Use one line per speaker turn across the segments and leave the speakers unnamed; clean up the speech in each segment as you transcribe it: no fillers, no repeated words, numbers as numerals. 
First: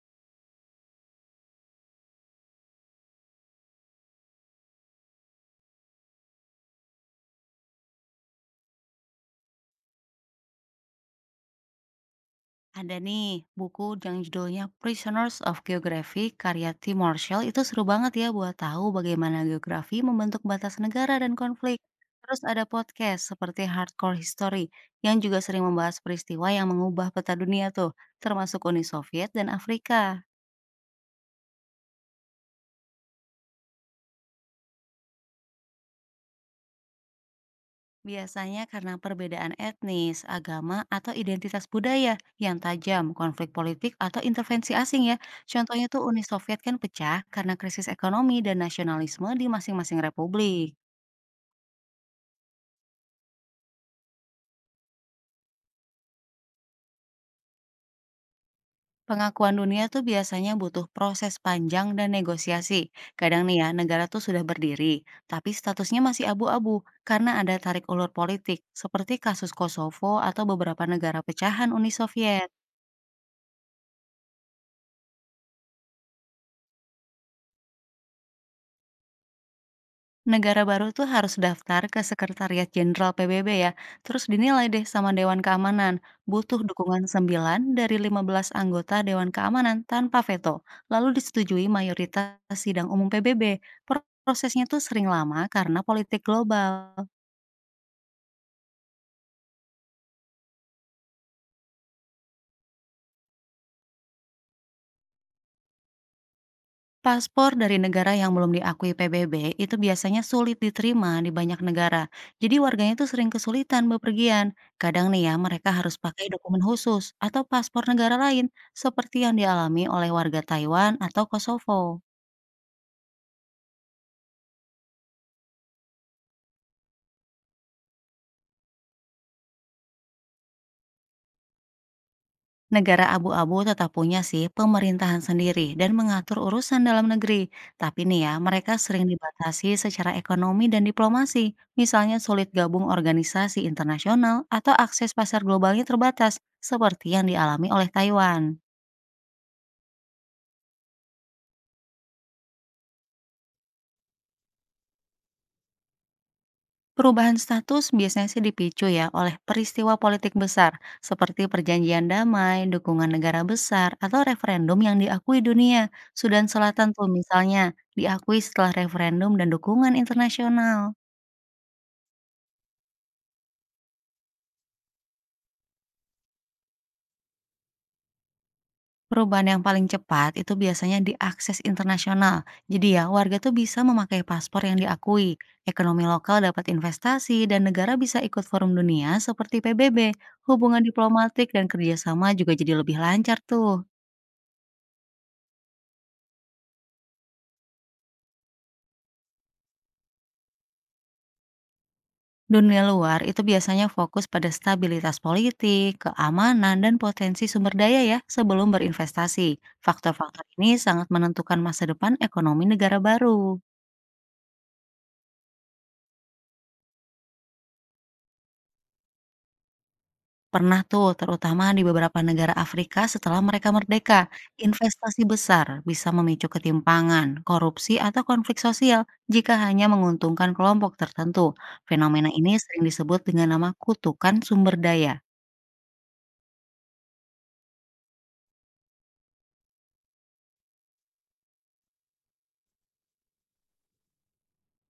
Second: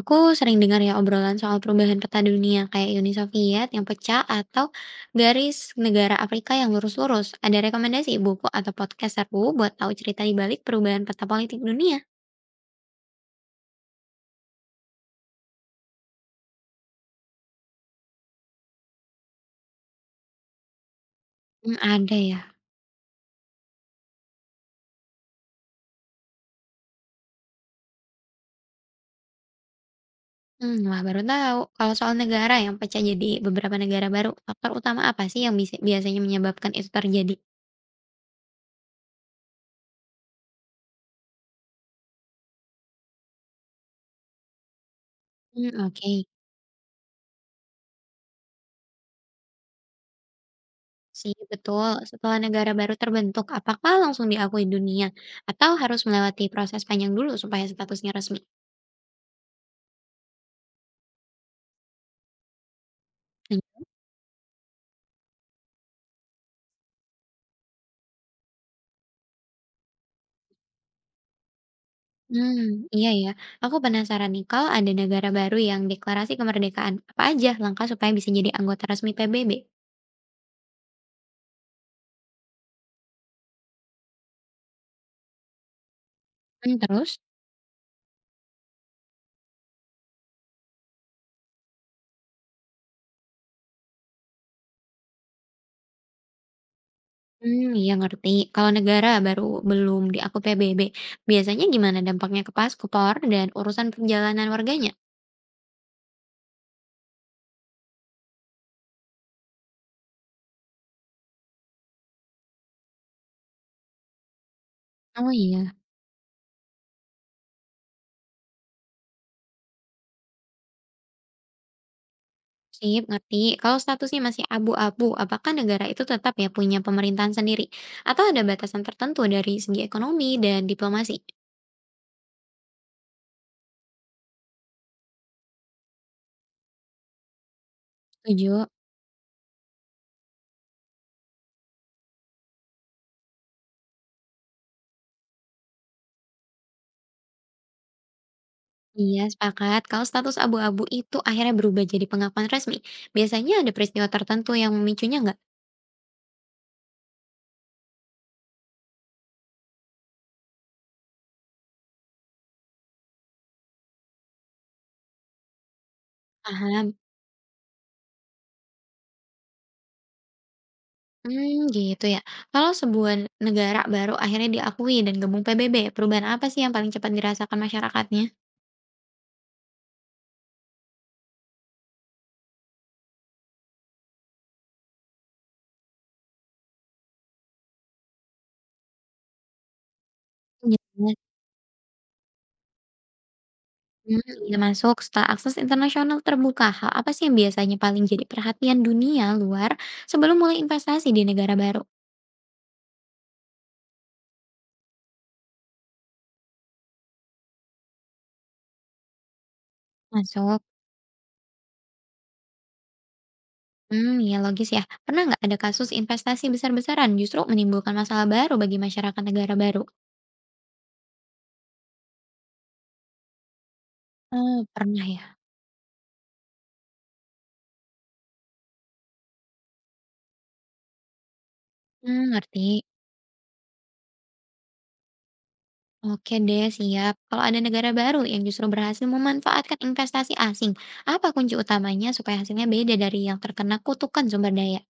Aku sering dengar ya obrolan soal perubahan peta dunia kayak Uni Soviet yang pecah atau garis negara Afrika yang lurus-lurus. Ada rekomendasi buku atau podcast seru buat tahu cerita di balik perubahan peta politik dunia?
Ada nih buku yang judulnya Prisoners of Geography karya Tim Marshall itu seru banget ya buat tahu bagaimana geografi membentuk batas negara dan
Hmm,
konflik.
ada
Terus
ya.
ada podcast seperti Hardcore History yang juga sering membahas peristiwa yang mengubah peta dunia tuh, termasuk Uni Soviet dan Afrika.
Hmm, wah baru tahu. Kalau soal negara yang pecah jadi beberapa negara baru, faktor utama apa sih yang bisa, biasanya menyebabkan itu terjadi?
Biasanya karena perbedaan etnis, agama, atau identitas budaya yang tajam, konflik politik, atau intervensi asing ya.
Hmm,
Contohnya tuh
oke.
Uni Soviet kan pecah karena krisis ekonomi dan nasionalisme di masing-masing republik.
Sih, betul. Setelah negara baru terbentuk, apakah langsung diakui dunia? Atau harus melewati proses panjang dulu supaya statusnya resmi?
Pengakuan dunia tuh biasanya butuh proses panjang dan negosiasi. Kadang nih ya, negara tuh sudah berdiri, tapi statusnya masih abu-abu karena ada tarik ulur politik, seperti kasus Kosovo atau beberapa negara pecahan Uni Soviet.
Hmm, iya ya. Aku penasaran nih, kalau ada negara baru yang deklarasi kemerdekaan, apa aja langkah supaya bisa jadi anggota resmi PBB?
Negara baru tuh harus daftar ke Sekretariat Jenderal PBB ya, terus dinilai deh sama Dewan Keamanan. Butuh
Mmm,
dukungan
terus?
9 dari 15 anggota Dewan Keamanan tanpa veto, lalu disetujui mayoritas sidang umum PBB. Prosesnya tuh sering lama karena politik global.
Hmm, iya ngerti. Kalau negara baru belum diakui PBB, biasanya gimana dampaknya ke paspor dan urusan perjalanan warganya?
Paspor dari negara yang belum diakui PBB itu biasanya sulit diterima di banyak negara. Jadi warganya itu sering kesulitan bepergian. Kadang nih
Oh
ya mereka
iya.
harus pakai dokumen khusus atau paspor negara lain seperti yang dialami oleh warga Taiwan atau Kosovo.
Sip, ngerti. Kalau statusnya masih abu-abu, apakah negara itu tetap ya punya pemerintahan sendiri? Atau ada batasan tertentu dari segi ekonomi dan diplomasi?
Negara abu-abu tetap punya sih pemerintahan sendiri dan mengatur urusan dalam negeri. Tapi nih ya,
Setuju.
mereka sering dibatasi secara ekonomi dan diplomasi. Misalnya sulit gabung organisasi internasional atau akses pasar globalnya terbatas, seperti yang dialami oleh Taiwan.
Iya, sepakat. Kalau status abu-abu itu akhirnya berubah jadi pengakuan resmi, biasanya ada peristiwa tertentu yang memicunya nggak?
Perubahan status biasanya sih dipicu ya oleh peristiwa politik besar seperti perjanjian damai, dukungan negara besar, atau referendum yang diakui dunia. Sudan Selatan
Paham.
tuh misalnya diakui setelah referendum dan dukungan internasional.
Hmm, gitu ya. Kalau sebuah negara baru akhirnya diakui dan gabung PBB, perubahan apa sih yang paling cepat dirasakan masyarakatnya?
Perubahan yang paling cepat itu biasanya diakses internasional. Jadi ya warga tuh bisa memakai paspor yang diakui. Ekonomi lokal dapat investasi dan negara bisa ikut forum dunia seperti PBB. Hubungan
Jelas.
diplomatik dan kerjasama juga jadi lebih lancar tuh.
Mmm, iya masuk. Setelah akses internasional terbuka, hal apa sih yang biasanya paling jadi perhatian dunia luar sebelum mulai investasi di negara baru?
Dunia luar itu biasanya fokus pada stabilitas politik, keamanan, dan potensi sumber daya ya sebelum berinvestasi. Faktor-faktor
Masuk.
ini sangat menentukan masa depan ekonomi negara baru.
Hmm, ya logis ya. Pernah nggak ada kasus investasi besar-besaran justru menimbulkan masalah baru bagi masyarakat negara baru?
Pernah tuh, terutama di beberapa negara Afrika setelah mereka merdeka,
Oh, pernah
investasi
ya?
besar bisa memicu ketimpangan, korupsi, atau konflik sosial jika hanya menguntungkan kelompok tertentu.
Hmm,
Fenomena ini
ngerti.
sering disebut dengan nama kutukan sumber daya.
Oke deh, siap. Kalau ada negara baru yang justru berhasil memanfaatkan investasi asing, apa kunci utamanya supaya hasilnya beda dari yang terkena kutukan sumber daya?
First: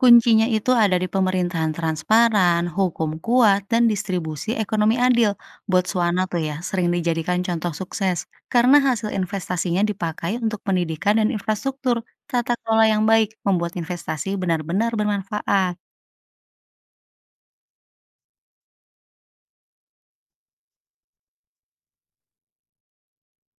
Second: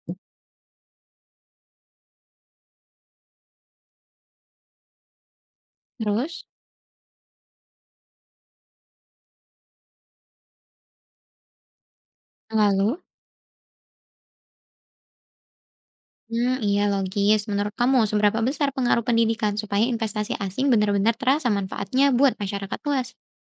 Kuncinya itu ada di pemerintahan transparan, hukum kuat, dan distribusi ekonomi adil. Botswana tuh
Terus?
ya sering dijadikan contoh sukses karena hasil investasinya dipakai untuk pendidikan dan infrastruktur. Tata kelola
Lalu?
yang baik membuat investasi benar-benar bermanfaat.
Hmm, iya logis. Menurut kamu, seberapa besar pengaruh pendidikan supaya investasi asing benar-benar terasa manfaatnya buat masyarakat luas?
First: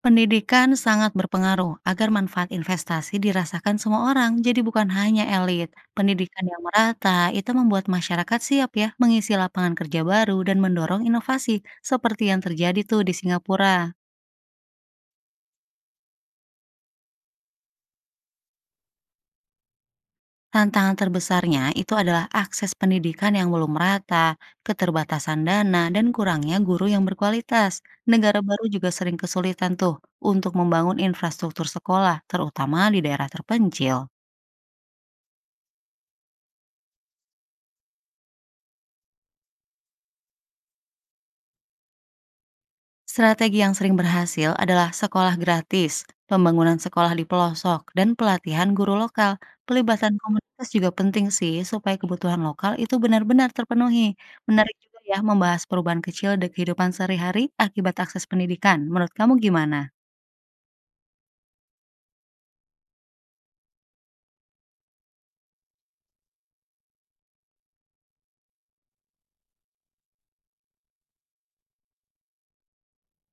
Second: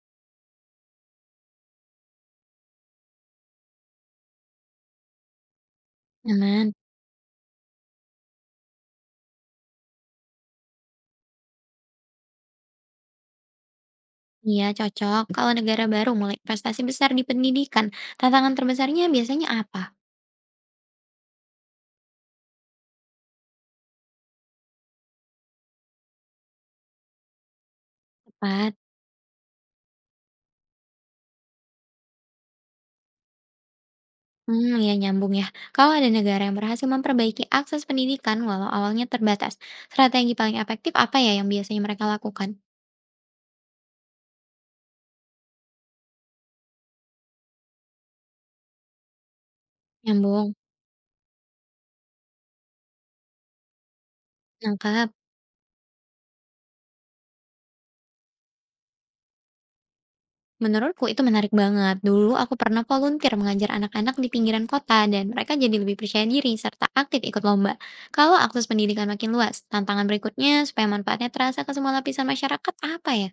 Pendidikan sangat berpengaruh agar manfaat investasi dirasakan semua orang, jadi bukan hanya elit. Pendidikan yang
Aman.
merata itu membuat masyarakat siap ya mengisi lapangan kerja baru dan mendorong inovasi seperti yang terjadi tuh di Singapura.
Iya, cocok. Kalau negara baru mulai investasi besar di pendidikan, tantangan terbesarnya biasanya apa?
Tantangan terbesarnya itu adalah akses pendidikan yang belum merata, keterbatasan dana, dan kurangnya guru yang berkualitas. Negara baru
Tepat.
juga sering kesulitan tuh untuk membangun infrastruktur sekolah, terutama di daerah terpencil.
Hmm, ya nyambung ya. Kalau ada negara yang berhasil memperbaiki akses pendidikan walau awalnya terbatas, strategi paling efektif apa ya yang biasanya mereka lakukan?
Strategi yang sering berhasil adalah sekolah gratis, pembangunan sekolah di pelosok, dan pelatihan guru lokal. Pelibatan
Nyambung.
komunitas juga penting sih supaya kebutuhan lokal itu benar-benar terpenuhi. Menarik juga
Nangkap.
ya membahas perubahan kecil di kehidupan sehari-hari akibat akses pendidikan. Menurut kamu gimana?
Menurutku itu menarik banget. Dulu aku pernah volunteer mengajar anak-anak di pinggiran kota dan mereka jadi lebih percaya diri serta aktif ikut lomba. Kalau akses pendidikan makin luas, tantangan berikutnya supaya manfaatnya terasa ke semua lapisan masyarakat apa ya?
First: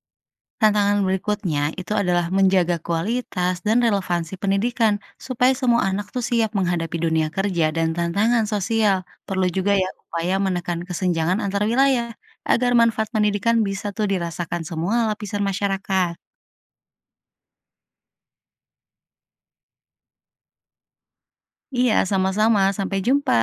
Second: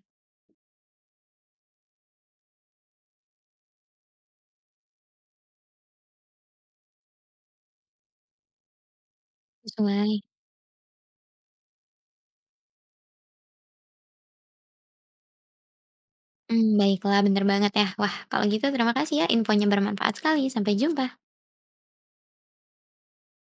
Tantangan berikutnya itu adalah menjaga kualitas dan relevansi pendidikan supaya semua anak tuh siap menghadapi dunia kerja dan tantangan sosial. Perlu juga ya
Sesuai.
upaya menekan kesenjangan antar wilayah agar manfaat pendidikan bisa tuh dirasakan semua lapisan masyarakat.
Hmm, baiklah, bener banget ya. Wah, kalau gitu terima kasih ya, infonya bermanfaat sekali. Sampai jumpa.
Iya, sama-sama. Sampai jumpa.